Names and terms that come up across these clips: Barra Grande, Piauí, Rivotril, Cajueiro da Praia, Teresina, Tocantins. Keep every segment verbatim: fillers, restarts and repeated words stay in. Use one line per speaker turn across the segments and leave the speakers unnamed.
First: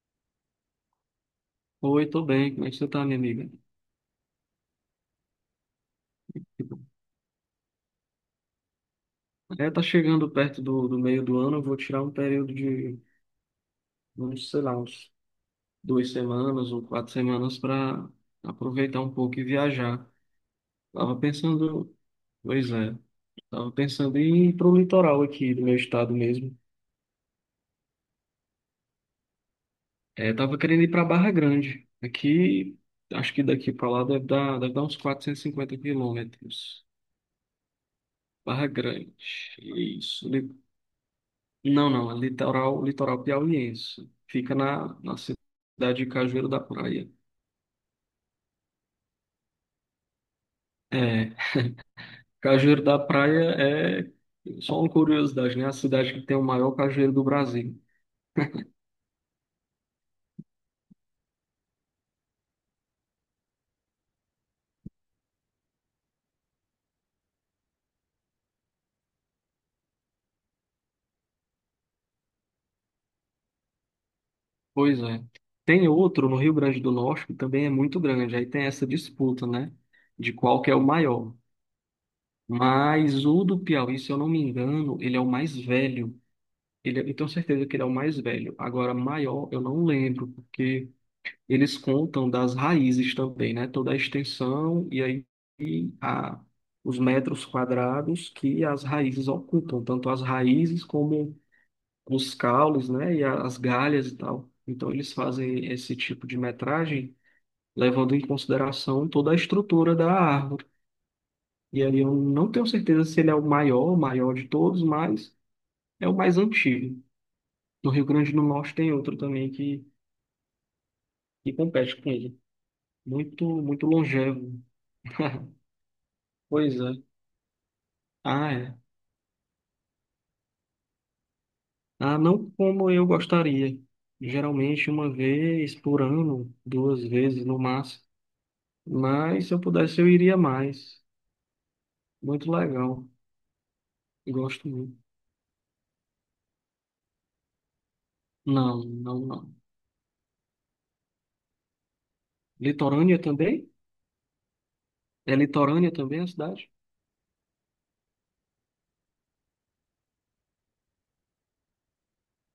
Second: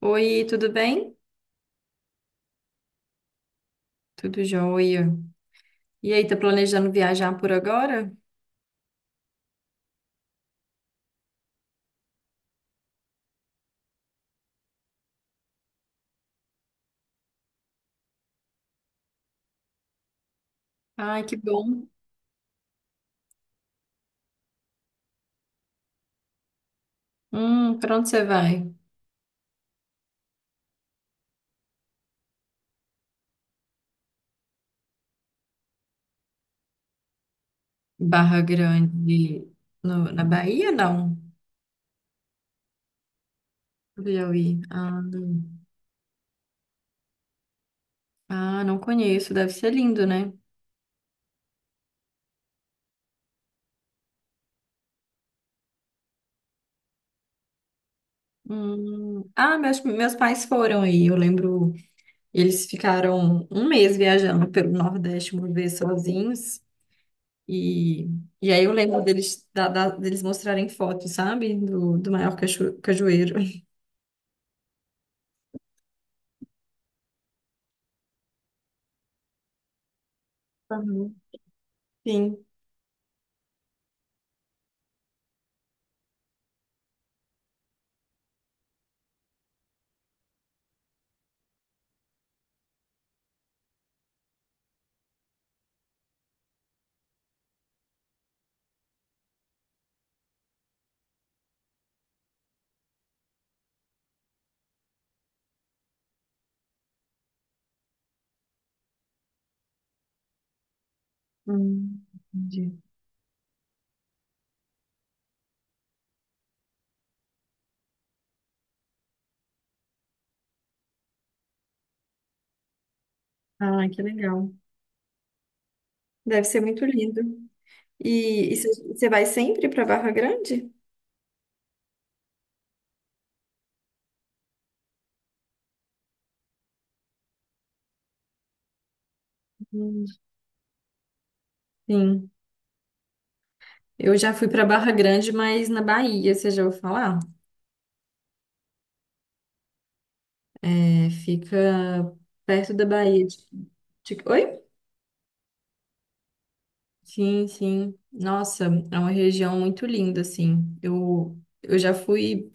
Oi, tudo bem?
Oi, tô bem. Como é que você tá, minha amiga?
Tudo jóia. E aí, tá
Tipo,
planejando viajar por agora?
é, tá chegando perto do, do meio do ano. Eu vou tirar um período de, vamos, sei lá, uns duas semanas ou quatro semanas para aproveitar um pouco e viajar. Tava
Ai, que bom.
pensando, pois é, tava pensando em ir pro litoral aqui do meu estado mesmo.
Hum, pra onde você vai?
É, tava querendo ir para Barra Grande. Aqui, acho que daqui para lá deve dar, deve dar uns 450 quilômetros.
Barra
Barra Grande,
Grande, no- na
isso.
Bahia, não?
Não, não, é litoral, litoral
No
piauiense. Fica
Piauí.
na,
Ah,
na
não.
cidade de Cajueiro da Praia.
Ah, não conheço. Deve ser lindo, né?
É, Cajueiro da Praia é só uma curiosidade, né? A cidade que tem o maior cajueiro do Brasil.
Hum. Ah, meus, meus pais foram aí. Eu lembro, eles ficaram um mês viajando pelo Nordeste uma vez sozinhos. E, e aí eu lembro deles, da- da- deles mostrarem fotos, sabe? Do, do maior cacho- cajueiro.
Pois é. Tem outro no Rio Grande do Norte que também é muito grande. Aí tem essa disputa, né? De qual que é o maior.
Sim.
Mas o do Piauí, se eu não me engano, ele é o mais velho. Ele, é- eu tenho certeza que ele é o mais velho. Agora, maior, eu não lembro, porque eles contam das raízes também, né? Toda a extensão e aí e a, os metros quadrados que as raízes ocupam, tanto as raízes como os caules, né? E a- as galhas e tal. Então eles fazem esse tipo de metragem levando em consideração toda a estrutura da árvore. E aí
Hum,
eu não tenho
entendi.
certeza se ele é o maior, o maior de todos, mas é o mais antigo. No Rio Grande do Norte tem outro também que, que compete com ele. Muito, muito
Ah, que legal.
longevo.
Deve ser
Pois
muito
é.
lindo.
Ah,
E e
é.
você você vai sempre para Barra Grande?
Ah, não como eu gostaria. Geralmente uma vez por ano, duas vezes no máximo. Mas se eu pudesse,
Hum.
eu iria mais.
Sim.
Muito legal.
Eu já fui para
Gosto
Barra
muito.
Grande, mas na Bahia, você já ouviu falar?
Não, não, não.
É, fica perto da
Litorânea
Bahia. de-
também?
de- Oi?
É litorânea também a cidade?
Sim, sim. Nossa, é uma região muito linda, assim. Eu, eu já fui,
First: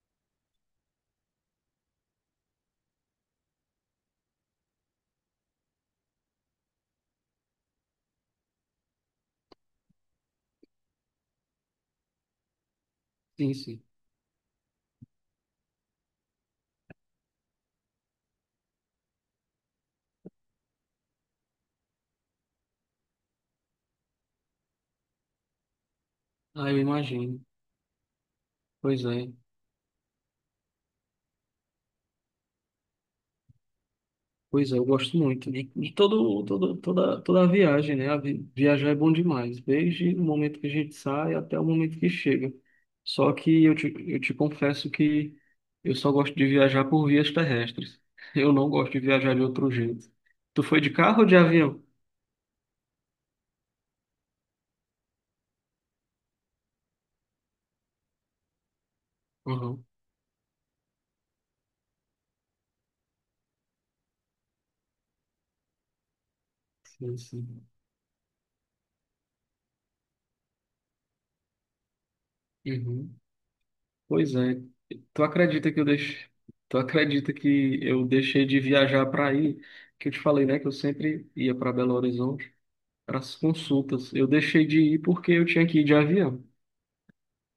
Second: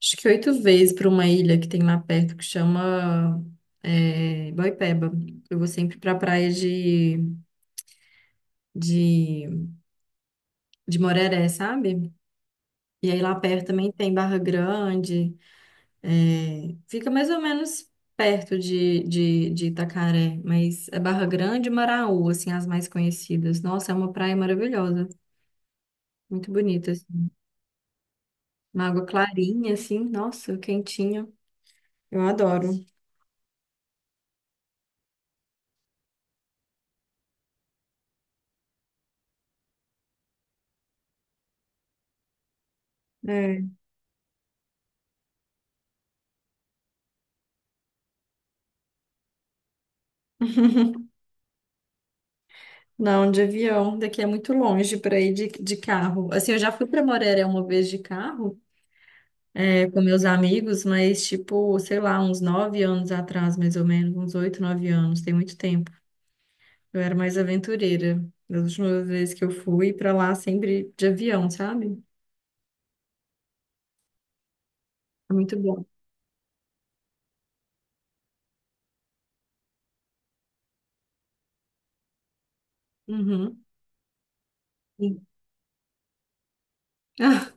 acho que oito vezes para uma ilha que tem lá perto que chama é, Boipeba. Eu vou sempre para praia de de, de Moreré, sabe? E aí lá
Sim,
perto
sim.
também tem Barra Grande, é, fica mais ou menos perto de, de, de Itacaré, mas é Barra Grande e Maraú, assim, as mais conhecidas. Nossa, é uma praia maravilhosa, muito
Ah, eu
bonita, assim.
imagino.
Uma
Pois
água
é.
clarinha, assim, nossa, quentinha. Eu adoro.
Pois é, eu gosto muito. E, e todo, todo, toda, toda a viagem, né? A vi- viajar é bom demais, desde o momento que a gente sai até o momento que chega. Só que
É.
eu te, eu te confesso que eu só gosto de viajar por vias terrestres. Eu não gosto de viajar de outro jeito. Tu foi de carro ou de avião?
Não, de avião, daqui é muito longe para ir de, de carro. Assim, eu já fui para Moreré uma vez de carro,
Uhum.
é, com meus amigos, mas tipo, sei lá, uns nove anos atrás, mais ou menos, uns oito, nove anos, tem muito tempo. Eu era
Sim,
mais
sim.
aventureira. Das últimas vezes que eu fui pra lá, sempre de avião, sabe?
Uhum. Pois é. Tu
É muito
acredita que eu
bom.
deixei, tu acredita que eu deixei de viajar para aí? Que eu te falei, né? Que eu sempre ia para Belo Horizonte. Para as
Uhum.
consultas. Eu deixei de ir
E
porque eu tinha que ir de avião.
Ah,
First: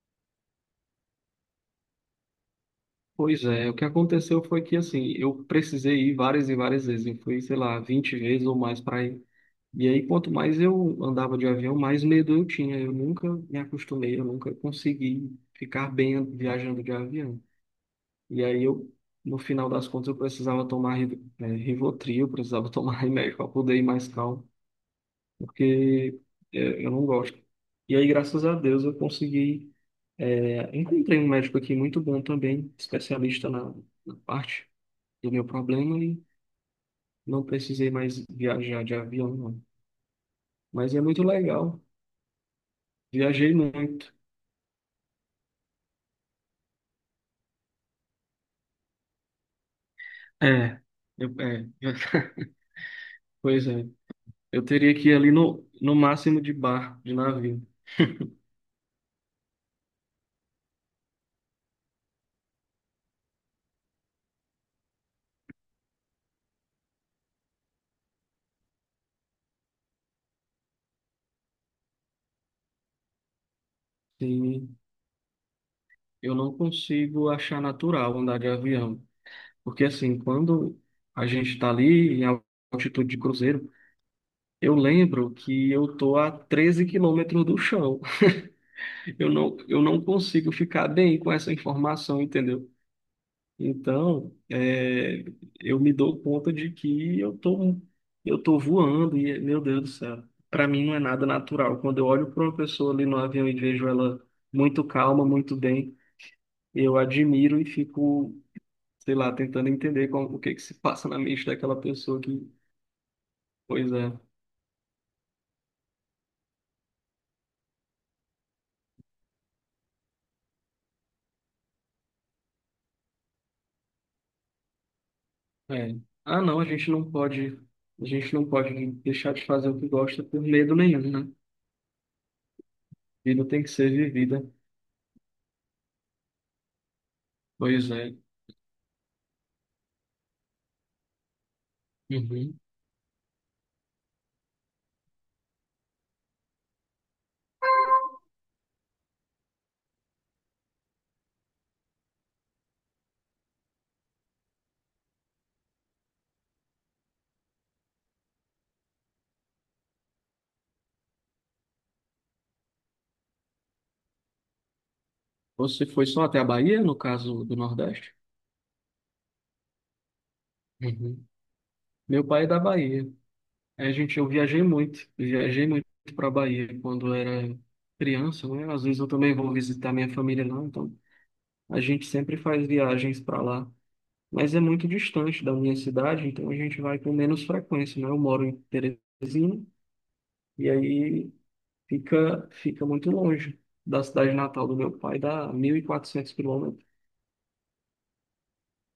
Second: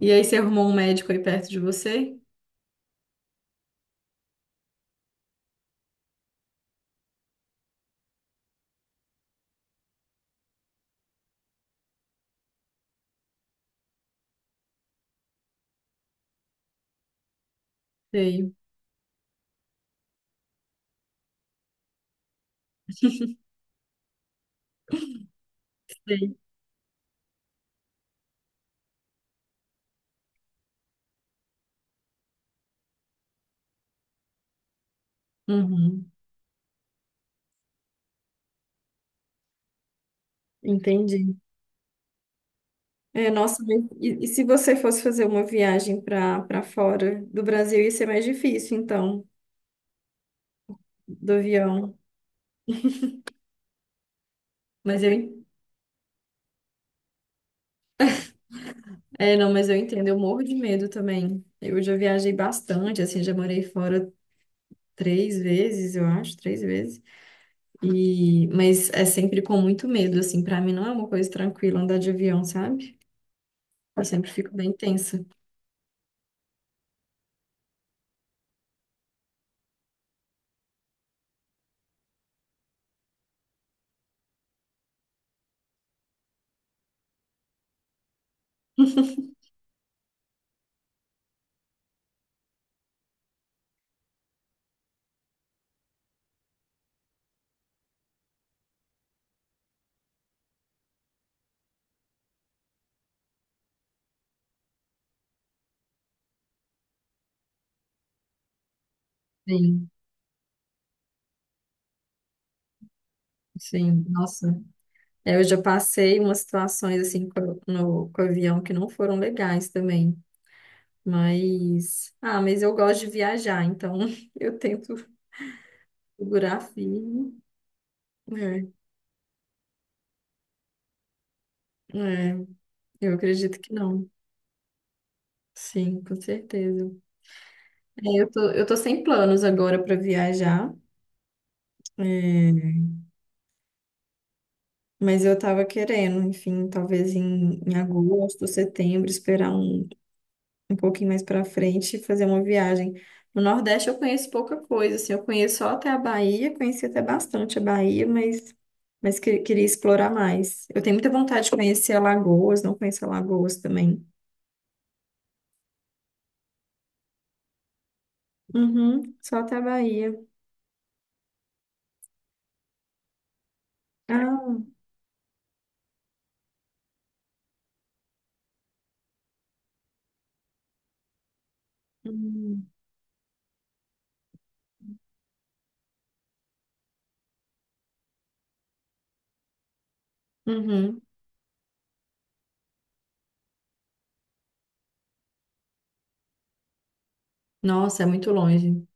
e aí, você arrumou um médico aí perto de você?
Pois é, o que aconteceu foi que assim, eu precisei ir várias e várias vezes. Eu fui, sei lá, vinte vezes ou mais para ir. E aí, quanto mais eu andava de avião, mais medo eu tinha. Eu nunca me acostumei, eu nunca consegui ficar bem viajando de avião. E
Sei,
aí eu, no final das contas, eu precisava tomar Riv- eh, Rivotril, eu precisava tomar remédio para poder ir mais calmo, porque
sei.
eh, eu não gosto. E aí, graças a Deus, eu consegui. É, encontrei um médico aqui muito bom também, especialista na, na parte do meu problema
Uhum.
e não precisei mais viajar de avião, não. Mas é muito
Entendi.
legal.
É,
Viajei
nossa, mas
muito.
e, e se você fosse fazer uma viagem para para fora do Brasil, ia ser mais difícil, então,
É, eu,
do
é,
avião.
pois é. Eu teria
Mas
que ir ali
eu,
no, no máximo de barco, de navio.
É, não, mas eu entendo, eu morro de medo também. Eu já viajei bastante, assim, já morei fora três vezes, eu acho, três vezes. E, mas é sempre com muito medo, assim, pra mim não é uma coisa tranquila andar de avião, sabe? Eu sempre fico bem
Sim,
tensa.
eu não consigo achar natural andar de avião. Porque assim, quando a gente está ali em altitude de cruzeiro, eu lembro que eu tô a treze quilômetros do chão. Eu não, eu não consigo ficar bem com essa informação, entendeu? Então, é, eu me dou conta de que eu tô, eu tô, voando e, meu Deus do céu, para mim não é nada natural. Quando eu olho para uma pessoa ali no avião e vejo ela muito calma, muito bem, eu admiro e fico, sei lá, tentando
Sim,
entender como, o que que se passa na mente daquela pessoa que, pois
sim,
é,
nossa. É, eu já passei umas situações, assim, co- no, com o avião que não foram legais também. Mas, ah, mas eu gosto de viajar, então eu tento
é. Ah,
segurar
não, a gente não
firme.
pode, a gente não
É,
pode deixar de fazer o que gosta por medo nenhum, né?
é, eu
Vida
acredito
tem que
que
ser
não.
vivida.
Sim, com certeza.
Pois é.
É, eu tô, eu tô sem planos agora para viajar,
Uhum.
é, mas eu tava querendo, enfim, talvez em, em agosto, setembro, esperar um, um pouquinho mais para frente e fazer uma viagem. No Nordeste eu conheço pouca coisa, assim, eu conheço só até a Bahia, conheci até bastante a Bahia, mas, mas que- queria explorar mais. Eu tenho muita vontade de conhecer Alagoas, não conheço Alagoas também.
Você foi só até a Bahia, no caso do Nordeste?
Uhum, só até a Bahia.
Uhum. Meu pai é da Bahia. A gente, eu
Ah,
viajei muito. Eu Viajei muito para Bahia quando era criança, né? Às vezes eu também vou visitar minha família lá, então a gente sempre
uhum.
faz viagens para lá. Mas é muito distante da minha cidade, então a gente vai com menos frequência, né? Eu moro em Teresina e
Uhum.
aí fica, fica muito longe da cidade natal do meu pai, dá mil e quatrocentos quilômetros.
Nossa, é muito longe.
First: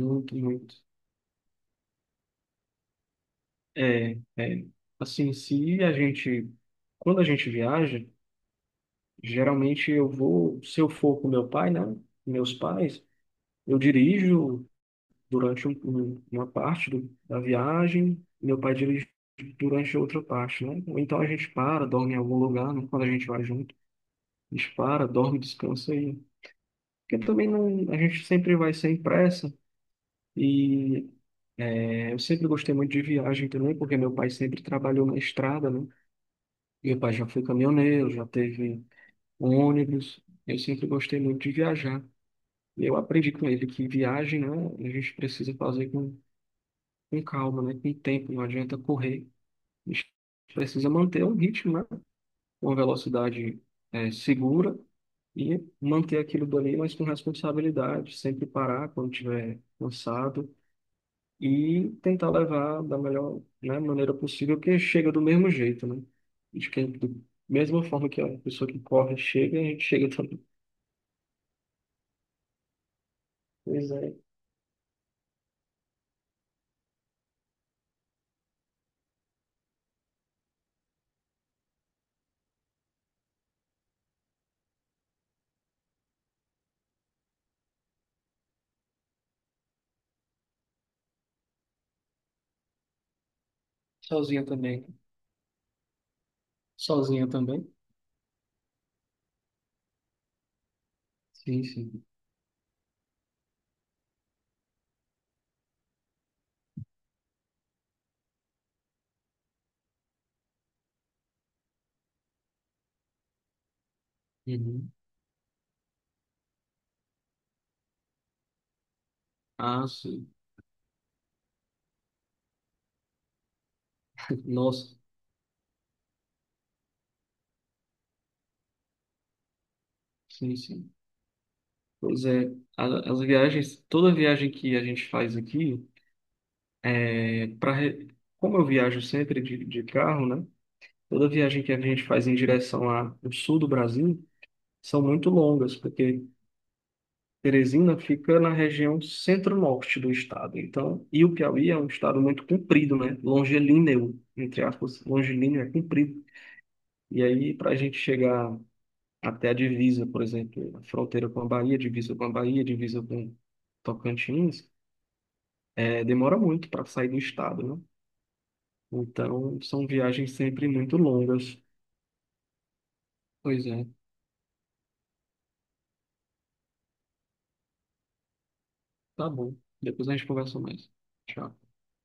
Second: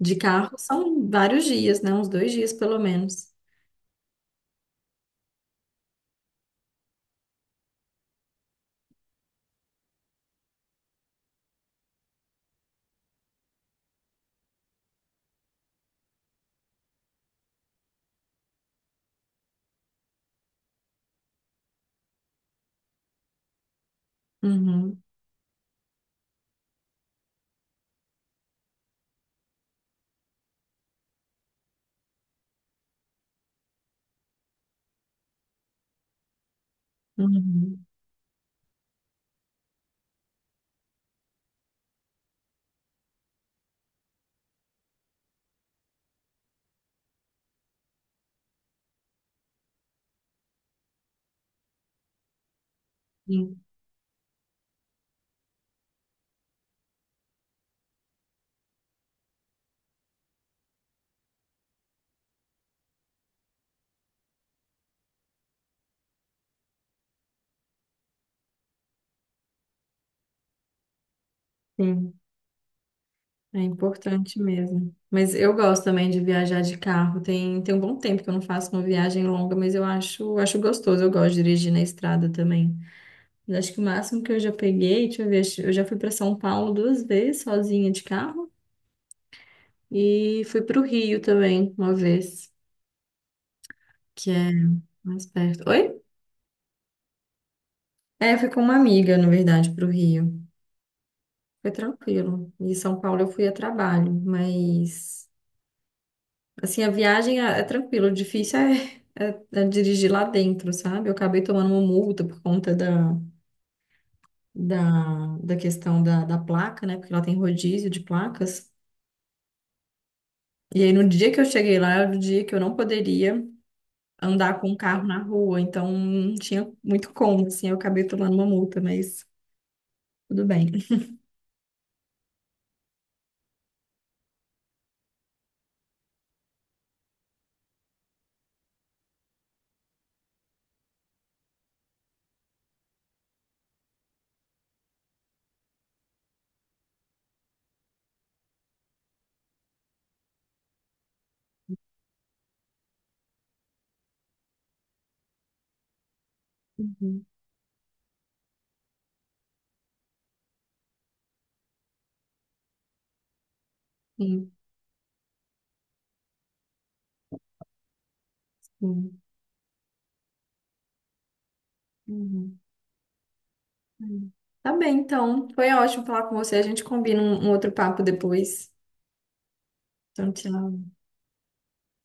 De carro
muito.
são vários dias, né? Uns dois dias, pelo menos.
É, é, assim, se a gente, quando a gente viaja, geralmente eu vou, se eu for com meu pai, né, meus pais, eu dirijo durante um- um- uma parte do- da viagem, meu pai dirige durante outra parte, né? Ou então a gente para, dorme em algum lugar, né? Quando a gente vai junto, a gente
Uhum,
para, dorme, descansa aí. Porque também não, a gente sempre vai sem pressa e é, eu sempre gostei muito de viagem também, porque meu pai sempre trabalhou na estrada, né? Meu pai já foi
uhum.
caminhoneiro, já teve um ônibus. Eu sempre gostei muito de viajar. E eu aprendi com ele que viagem, né, a gente precisa fazer com, com calma, né, com tempo, não adianta correr. A gente precisa manter um ritmo, né, uma velocidade
Sim,
eh, segura e manter aquilo dali, mas com responsabilidade. Sempre parar quando estiver cansado e tentar levar da melhor, né, maneira possível, porque chega do mesmo jeito, né? De que, da mesma forma que a pessoa que corre chega, a gente chega também.
sim. É
Pois é.
importante mesmo. Mas eu gosto também de viajar de carro. Tem, tem um bom tempo que eu não faço uma viagem longa, mas eu acho, acho gostoso. Eu gosto de dirigir na estrada também. Eu acho que o máximo que eu já peguei, deixa eu ver, acho- eu já fui para São Paulo duas vezes sozinha de carro e fui para o Rio também uma vez, que
Sozinha
é
também.
mais perto. Oi?
Sozinha também?
É, eu fui com uma amiga, na verdade, para o Rio.
Sim,
Foi
sim.
tranquilo. E São Paulo eu fui a trabalho, mas assim, a viagem é, é tranquilo, o difícil é, é- é dirigir lá dentro, sabe? Eu acabei tomando uma multa por conta da,
Uhum.
da, da questão da, da placa, né? Porque lá tem rodízio de placas.
Ah, sim.
E aí no dia que eu cheguei lá, era o dia que eu não poderia andar com o
Nossa,
carro na rua, então não tinha muito como, assim, eu acabei tomando uma multa, mas tudo
sim,
bem.
sim. Pois é, a- as viagens, toda viagem que a gente faz aqui, é, pra, re- como eu viajo sempre de, de carro, né? Toda viagem que a gente faz em direção a- ao sul do Brasil são muito longas, porque Teresina fica na região centro-norte do estado. Então, e o Piauí é um estado muito comprido, né? Longilíneo, entre aspas, longilíneo é comprido. E
Uhum,
aí, para a gente chegar até a divisa, por exemplo, a fronteira com a Bahia, divisa com a Bahia, divisa com
sim,
Tocantins, é, demora muito para sair do estado, né?
sim.
Então, são viagens sempre muito longas.
Uhum.
Pois é,
Hum. Tá bem, então. Foi ótimo falar com você. A gente combina um um outro papo depois.
tá bom. Depois a gente
Então,
conversa
tchau.
mais. Tchau.